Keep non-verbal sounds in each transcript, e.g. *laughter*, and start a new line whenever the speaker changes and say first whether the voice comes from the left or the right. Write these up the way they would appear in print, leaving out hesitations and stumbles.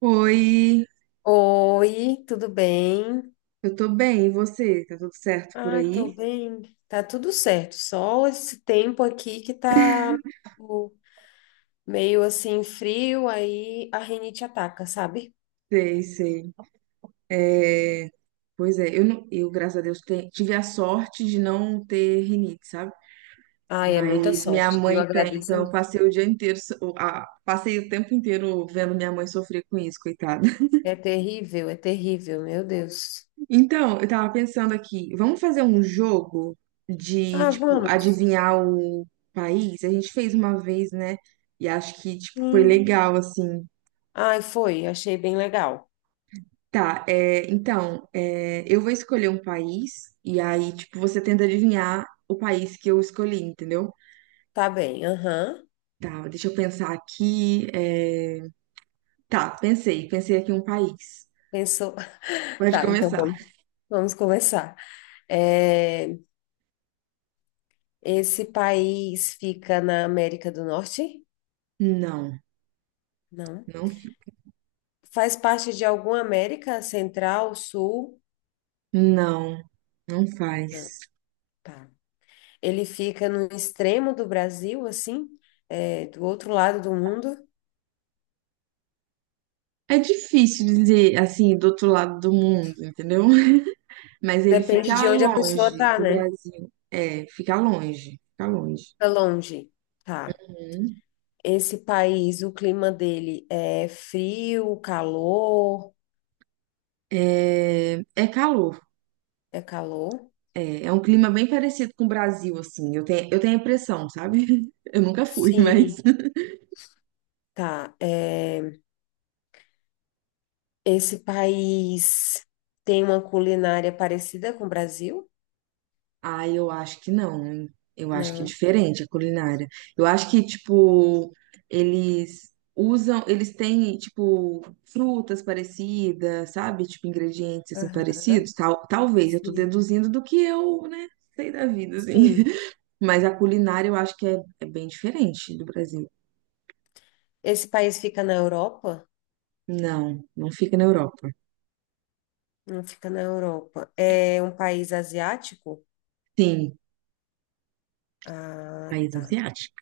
right: Oi,
left: Oi, tudo bem?
right: eu tô bem, e você? Tá tudo certo por
left: Ai, tô
right: aí?
left: bem. Tá tudo certo. Só esse tempo aqui que tá o- meio assim frio, aí a rinite ataca, sabe?
right: Sei, sei. É, pois é, eu, não, eu, graças a Deus, tive a sorte de não ter rinite, sabe?
left: Ai, é muita
right: Mas minha
left: sorte, viu?
right: mãe tem,
left: Agradeço.
right: então eu passei o dia inteiro, so- o- a- passei o tempo inteiro vendo minha mãe sofrer com isso, coitada. *laughs*
left: É terrível, meu Deus.
right: Então, eu tava pensando aqui, vamos fazer um jogo de,
left: Ah,
right: tipo,
left: vamos.
right: adivinhar o país? A gente fez uma vez, né? E acho que, tipo, foi
left: Hum.
right: legal, assim.
left: Ai, foi, achei bem legal.
right: Tá, é, então, é, eu vou escolher um país e aí, tipo, você tenta adivinhar o país que eu escolhi, entendeu?
left: Tá bem, aham.
right: Tá, deixa eu pensar aqui. Tá, pensei, pensei aqui um país.
left: Pensou. *laughs*
right: Pode
left: Tá, então
right: começar.
left: vamos, vamos começar. É, esse país fica na América do Norte?
right: Não,
left: Não.
right: não fica.
left: Faz parte de alguma América Central, Sul?
right: Não, não faz.
left: Não, tá. Ele fica no extremo do Brasil, assim, é, do outro lado do mundo.
right: É difícil dizer assim, do outro lado do mundo, entendeu? *laughs* Mas ele
left: Depende de
right: fica
left: onde a pessoa
right: longe
left: tá,
right: do
left: né?
right: Brasil. É, fica longe, fica longe.
left: Tá longe. Tá.
right: Uhum.
left: Esse país, o clima dele é frio, calor?
right: É, é calor.
left: É calor?
right: É um clima bem parecido com o Brasil, assim. Eu tenho a impressão, sabe? *laughs* Eu nunca fui, *laughs* mas.
left: Sim, tá. É, esse país tem uma culinária parecida com o Brasil?
right: Ah, eu acho que não. Hein? Eu acho que é
left: Não.
right: diferente a culinária. Eu acho que, tipo, eles usam, eles têm, tipo, frutas parecidas, sabe? Tipo, ingredientes, assim, parecidos.
left: Aham.
right: Tal, talvez, eu tô
left: Sim.
right: deduzindo do que eu, né, sei da vida, assim.
left: Sim.
right: *laughs* Mas a culinária eu acho que é, é bem diferente do Brasil.
left: Esse país fica na Europa?
right: Não, não fica na Europa.
left: Não fica na Europa. É um país asiático?
right: Sim,
left: Ah,
right: país
left: tá,
right: asiático.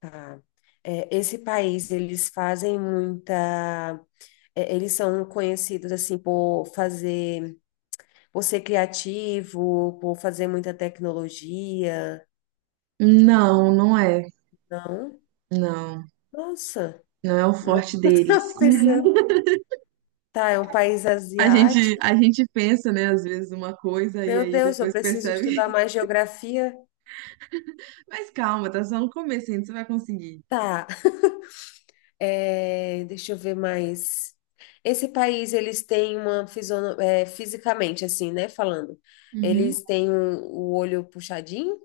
left: tá. É, esse país, eles fazem muita. É, eles são conhecidos, assim, por fazer, por ser criativo, por fazer muita tecnologia.
right: Não, não é.
left: Não?
right: Não,
left: Nossa,
right: não é o
left: não
right: forte
left: *laughs*
right: deles.
left: estava
right: *laughs*
left: pensando. Tá, é um país asiático.
right: A gente pensa, né, às vezes uma coisa e
left: Meu
right: aí
left: Deus, eu
right: depois
left: preciso
right: percebe.
left: estudar mais geografia.
right: *laughs* Mas calma, tá só no começo ainda, você vai conseguir.
left: Tá. É, deixa eu ver mais. Esse país, eles têm uma é, fisicamente, assim, né? Falando.
right: Uhum.
left: Eles têm o olho puxadinho?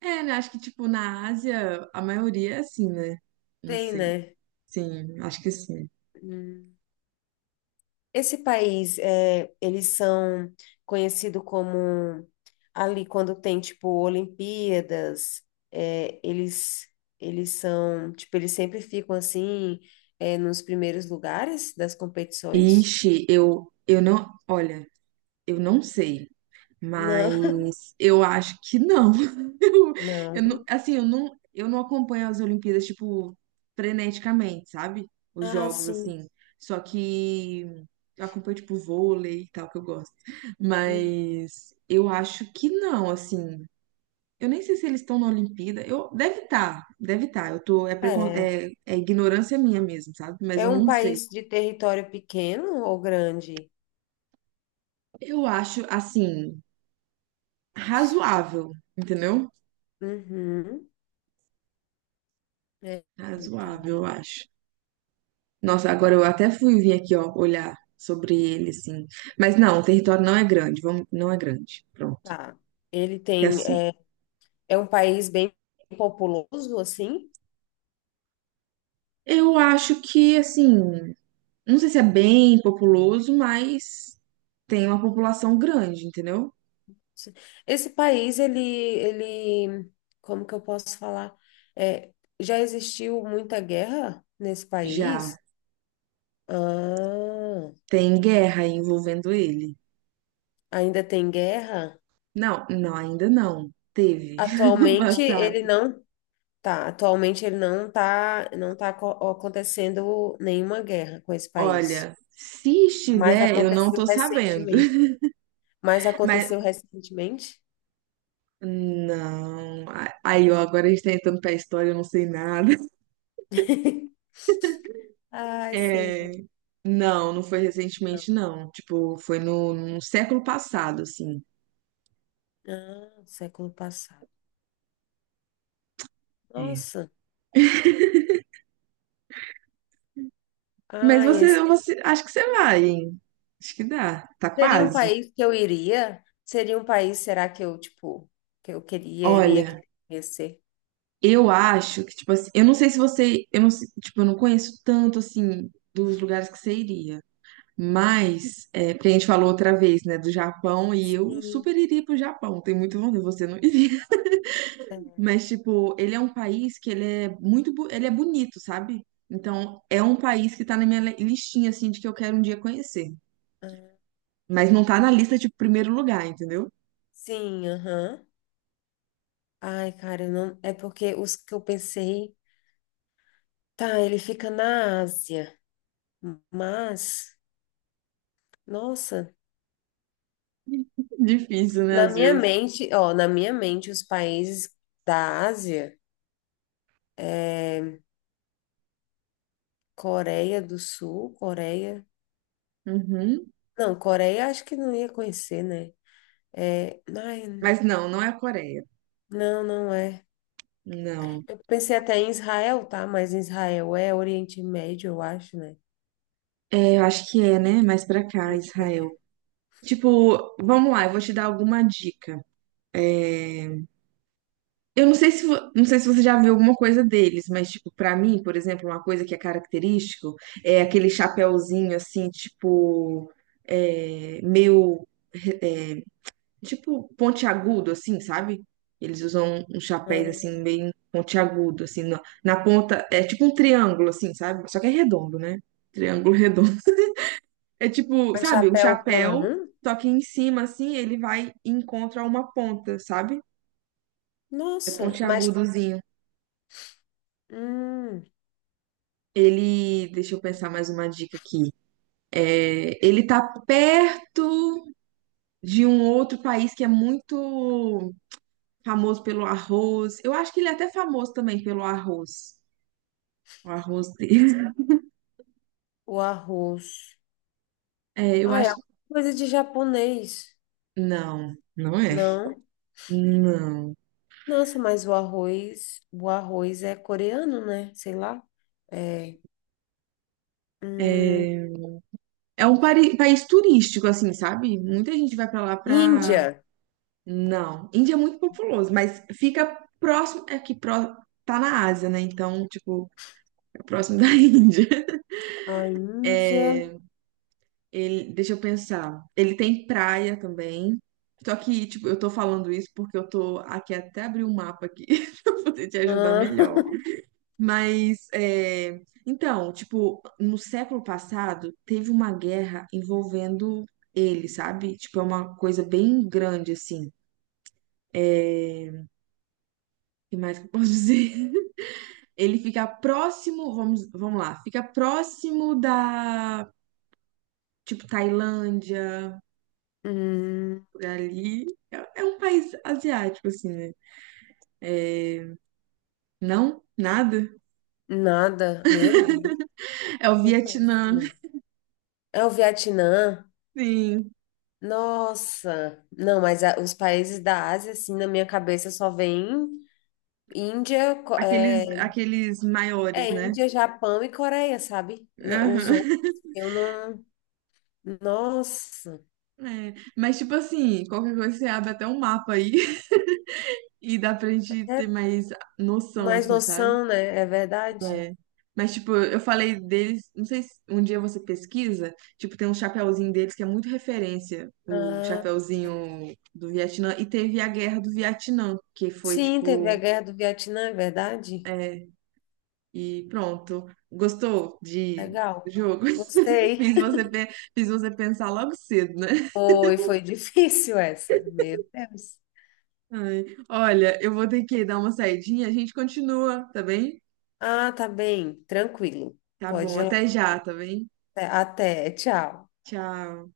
right: É, né, acho que, tipo, na Ásia, a maioria é assim, né? Não
left: Tem,
right: sei.
left: né?
right: Sim, acho que sim.
left: Hum. Esse país, é, eles são conhecidos como ali quando tem, tipo, Olimpíadas, é, eles são, tipo, eles sempre ficam assim, é, nos primeiros lugares das competições?
right: Ixi, eu não. Olha, eu não sei.
left: Não, *laughs*
right: Mas eu acho que não. *laughs* Eu, eu
left: não.
right: assim, eu não acompanho as Olimpíadas, tipo, freneticamente, sabe? Os
left: Ah,
right: jogos,
left: sim.
right: assim. Só que eu acompanho, tipo, vôlei e tal, que eu gosto.
left: Hum.
right: Mas eu acho que não, assim. Eu nem sei se eles estão na Olimpíada. Eu, deve estar, deve estar. Eu tô, é,
left: É.
right: é, é ignorância minha mesmo, sabe? Mas
left: É
right: eu
left: um
right: não sei.
left: país de território pequeno ou grande?
right: Eu acho, assim, razoável, entendeu?
left: Uhum. É, deixa
right: Razoável,
left: eu-
right: eu acho. Nossa, agora eu até fui vir aqui, ó, olhar sobre ele, assim. Mas não, o território não é grande, vamos, não é grande. Pronto.
left: tá. Ele
right: É
left: tem,
right: assim.
left: é, é um país bem populoso, assim.
right: Eu acho que, assim, não sei se é bem populoso, mas tem uma população grande, entendeu?
left: Esse país, ele, como que eu posso falar? É, já existiu muita guerra nesse
right: Já
left: país? Ah,
right: tem guerra envolvendo ele.
left: ainda tem guerra?
right: Não, não, ainda não. Teve *laughs* no
left: Atualmente ele
right: passado.
left: não tá, atualmente ele não tá, acontecendo nenhuma guerra com esse país.
right: Olha, se
left: Mas
right: estiver, eu não
left: aconteceu
right: tô sabendo.
left: recentemente. Mas
right: *laughs* Mas
left: aconteceu recentemente?
right: não. Aí, ó, agora a gente tá entrando pra história, eu não sei nada.
left: *laughs* Ai, sei
right: É. Não, não foi
left: não.
right: recentemente, não. Tipo, foi no, no século passado, assim.
left: Ah, século passado.
right: É.
left: Nossa.
right: Mas
left: Ai, esse
right: você, você, acho que você vai, hein? Acho que dá. Tá
left: seria um
right: quase.
left: país que eu iria? Seria um país, será que eu, tipo, que eu queria, iria
right: Olha,
left: querer conhecer?
right: eu acho que, tipo assim, eu não sei se você, eu não, sei- tipo, eu não conheço tanto, assim, dos lugares que você iria. Mas, é, porque a gente falou outra vez, né, do Japão, e eu super
left: Sim.
right: iria pro Japão. Tenho muito vontade, você não iria.
left: É.
right: Mas, tipo, ele é um país que ele é muito, ele é bonito, sabe? Então, é um país que tá na minha listinha, assim, de que eu quero um dia conhecer.
left: Ah,
right: Mas não tá na lista de primeiro lugar, entendeu?
left: sim, aham. Ai, cara, eu não. É porque os que eu pensei. Tá, ele fica na Ásia, mas. Nossa.
right: *laughs* Difícil, né,
left: Na
right: às
left: minha
right: vezes.
left: mente, ó, na minha mente, os países da Ásia é Coreia do Sul, Coreia.
right: Uhum.
left: Não, Coreia acho que não ia conhecer, né? É, ai,
right: Mas não, não é a Coreia.
left: não, não é.
right: Não.
left: Eu pensei até em Israel, tá? Mas Israel é Oriente Médio, eu acho, né?
right: É, eu acho que é, né? Mais pra cá, Israel. Tipo, vamos lá, eu vou te dar alguma dica. É, eu não sei se, não sei se você já viu alguma coisa deles, mas, tipo, pra mim, por exemplo, uma coisa que é característico é aquele chapéuzinho, assim, tipo, é, meio, é, tipo, pontiagudo, assim, sabe? Eles usam um chapéu,
left: Hum,
right: assim, meio pontiagudo, assim, na, na ponta, é tipo um triângulo, assim, sabe? Só que é redondo, né? Triângulo *laughs* redondo. É tipo,
left: mas
right: sabe, um
left: chapéu
right: chapéu,
left: comum?
right: só que em cima, assim, ele vai e encontra uma ponta, sabe? É
left: Nossa, mas
right: pontiagudozinho.
left: hum,
right: Ele, deixa eu pensar mais uma dica aqui. É, ele tá perto de um outro país que é muito famoso pelo arroz. Eu acho que ele é até famoso também pelo arroz. O arroz dele. *laughs*
left: o arroz.
right: É, eu
left: Ah, é
right: acho.
left: alguma coisa de japonês.
right: Não, não é.
left: Não.
right: Não.
left: Nossa, mas o arroz é coreano, né? Sei lá. É. Hum,
right: É um país turístico, assim, sabe? Muita gente vai pra lá pra.
left: Índia.
right: Não. Índia é muito populoso, mas fica próximo. É que pró... tá na Ásia, né? Então, tipo, é próximo da *laughs* Índia.
left: A Índia.
right: Ele, deixa eu pensar. Ele tem praia também. Só que, tipo, eu tô falando isso porque eu tô aqui até abrir um mapa aqui *laughs* pra poder te ajudar
left: Ah,
right: melhor.
left: *laughs*
right: Mas, é, então, tipo, no século passado teve uma guerra envolvendo ele, sabe? Tipo, é uma coisa bem grande, assim. É, o que mais que eu posso *laughs* dizer? Ele fica próximo, vamos, vamos lá, fica próximo da, tipo, Tailândia,
left: hum,
right: por ali. É, é um país asiático, assim, né? Não? Nada?
left: nada. Meu Deus,
right: É o
left: tô
right: Vietnã,
left: péssima. É o Vietnã.
right: sim.
left: Nossa. Não, mas os países da Ásia, assim, na minha cabeça só vem Índia, é,
right: Aqueles, aqueles maiores,
left: é
right: né?
left: Índia, Japão e Coreia, sabe? Na- Os outros,
right: Aham.
left: eu não. Nossa.
right: É, mas, tipo assim, qualquer coisa você abre até um mapa aí *laughs* e dá pra gente
left: É
right: ter mais noção,
left: mais
right: assim, sabe?
left: noção, né? É verdade.
right: É. Mas, tipo, eu falei deles, não sei se um dia você pesquisa, tipo, tem um chapeuzinho deles que é muito referência, o
left: Ah,
right: chapeuzinho do Vietnã, e teve a Guerra do Vietnã, que foi,
left: sim, teve a
right: tipo,
left: Guerra do Vietnã, é verdade?
right: é, e pronto. Gostou de
left: Legal.
right: jogo? *laughs*
left: Gostei.
right: Fiz você, fiz você pensar logo cedo, né?
left: Foi, foi *laughs* difícil essa. Meu Deus.
right: Ai, olha, eu vou ter que dar uma saidinha, a gente continua, tá bem?
left: Ah, tá bem. Tranquilo.
right: Tá bom,
left: Pode ir lá.
right: até já, tá bem?
left: Até, até, tchau.
right: Tchau.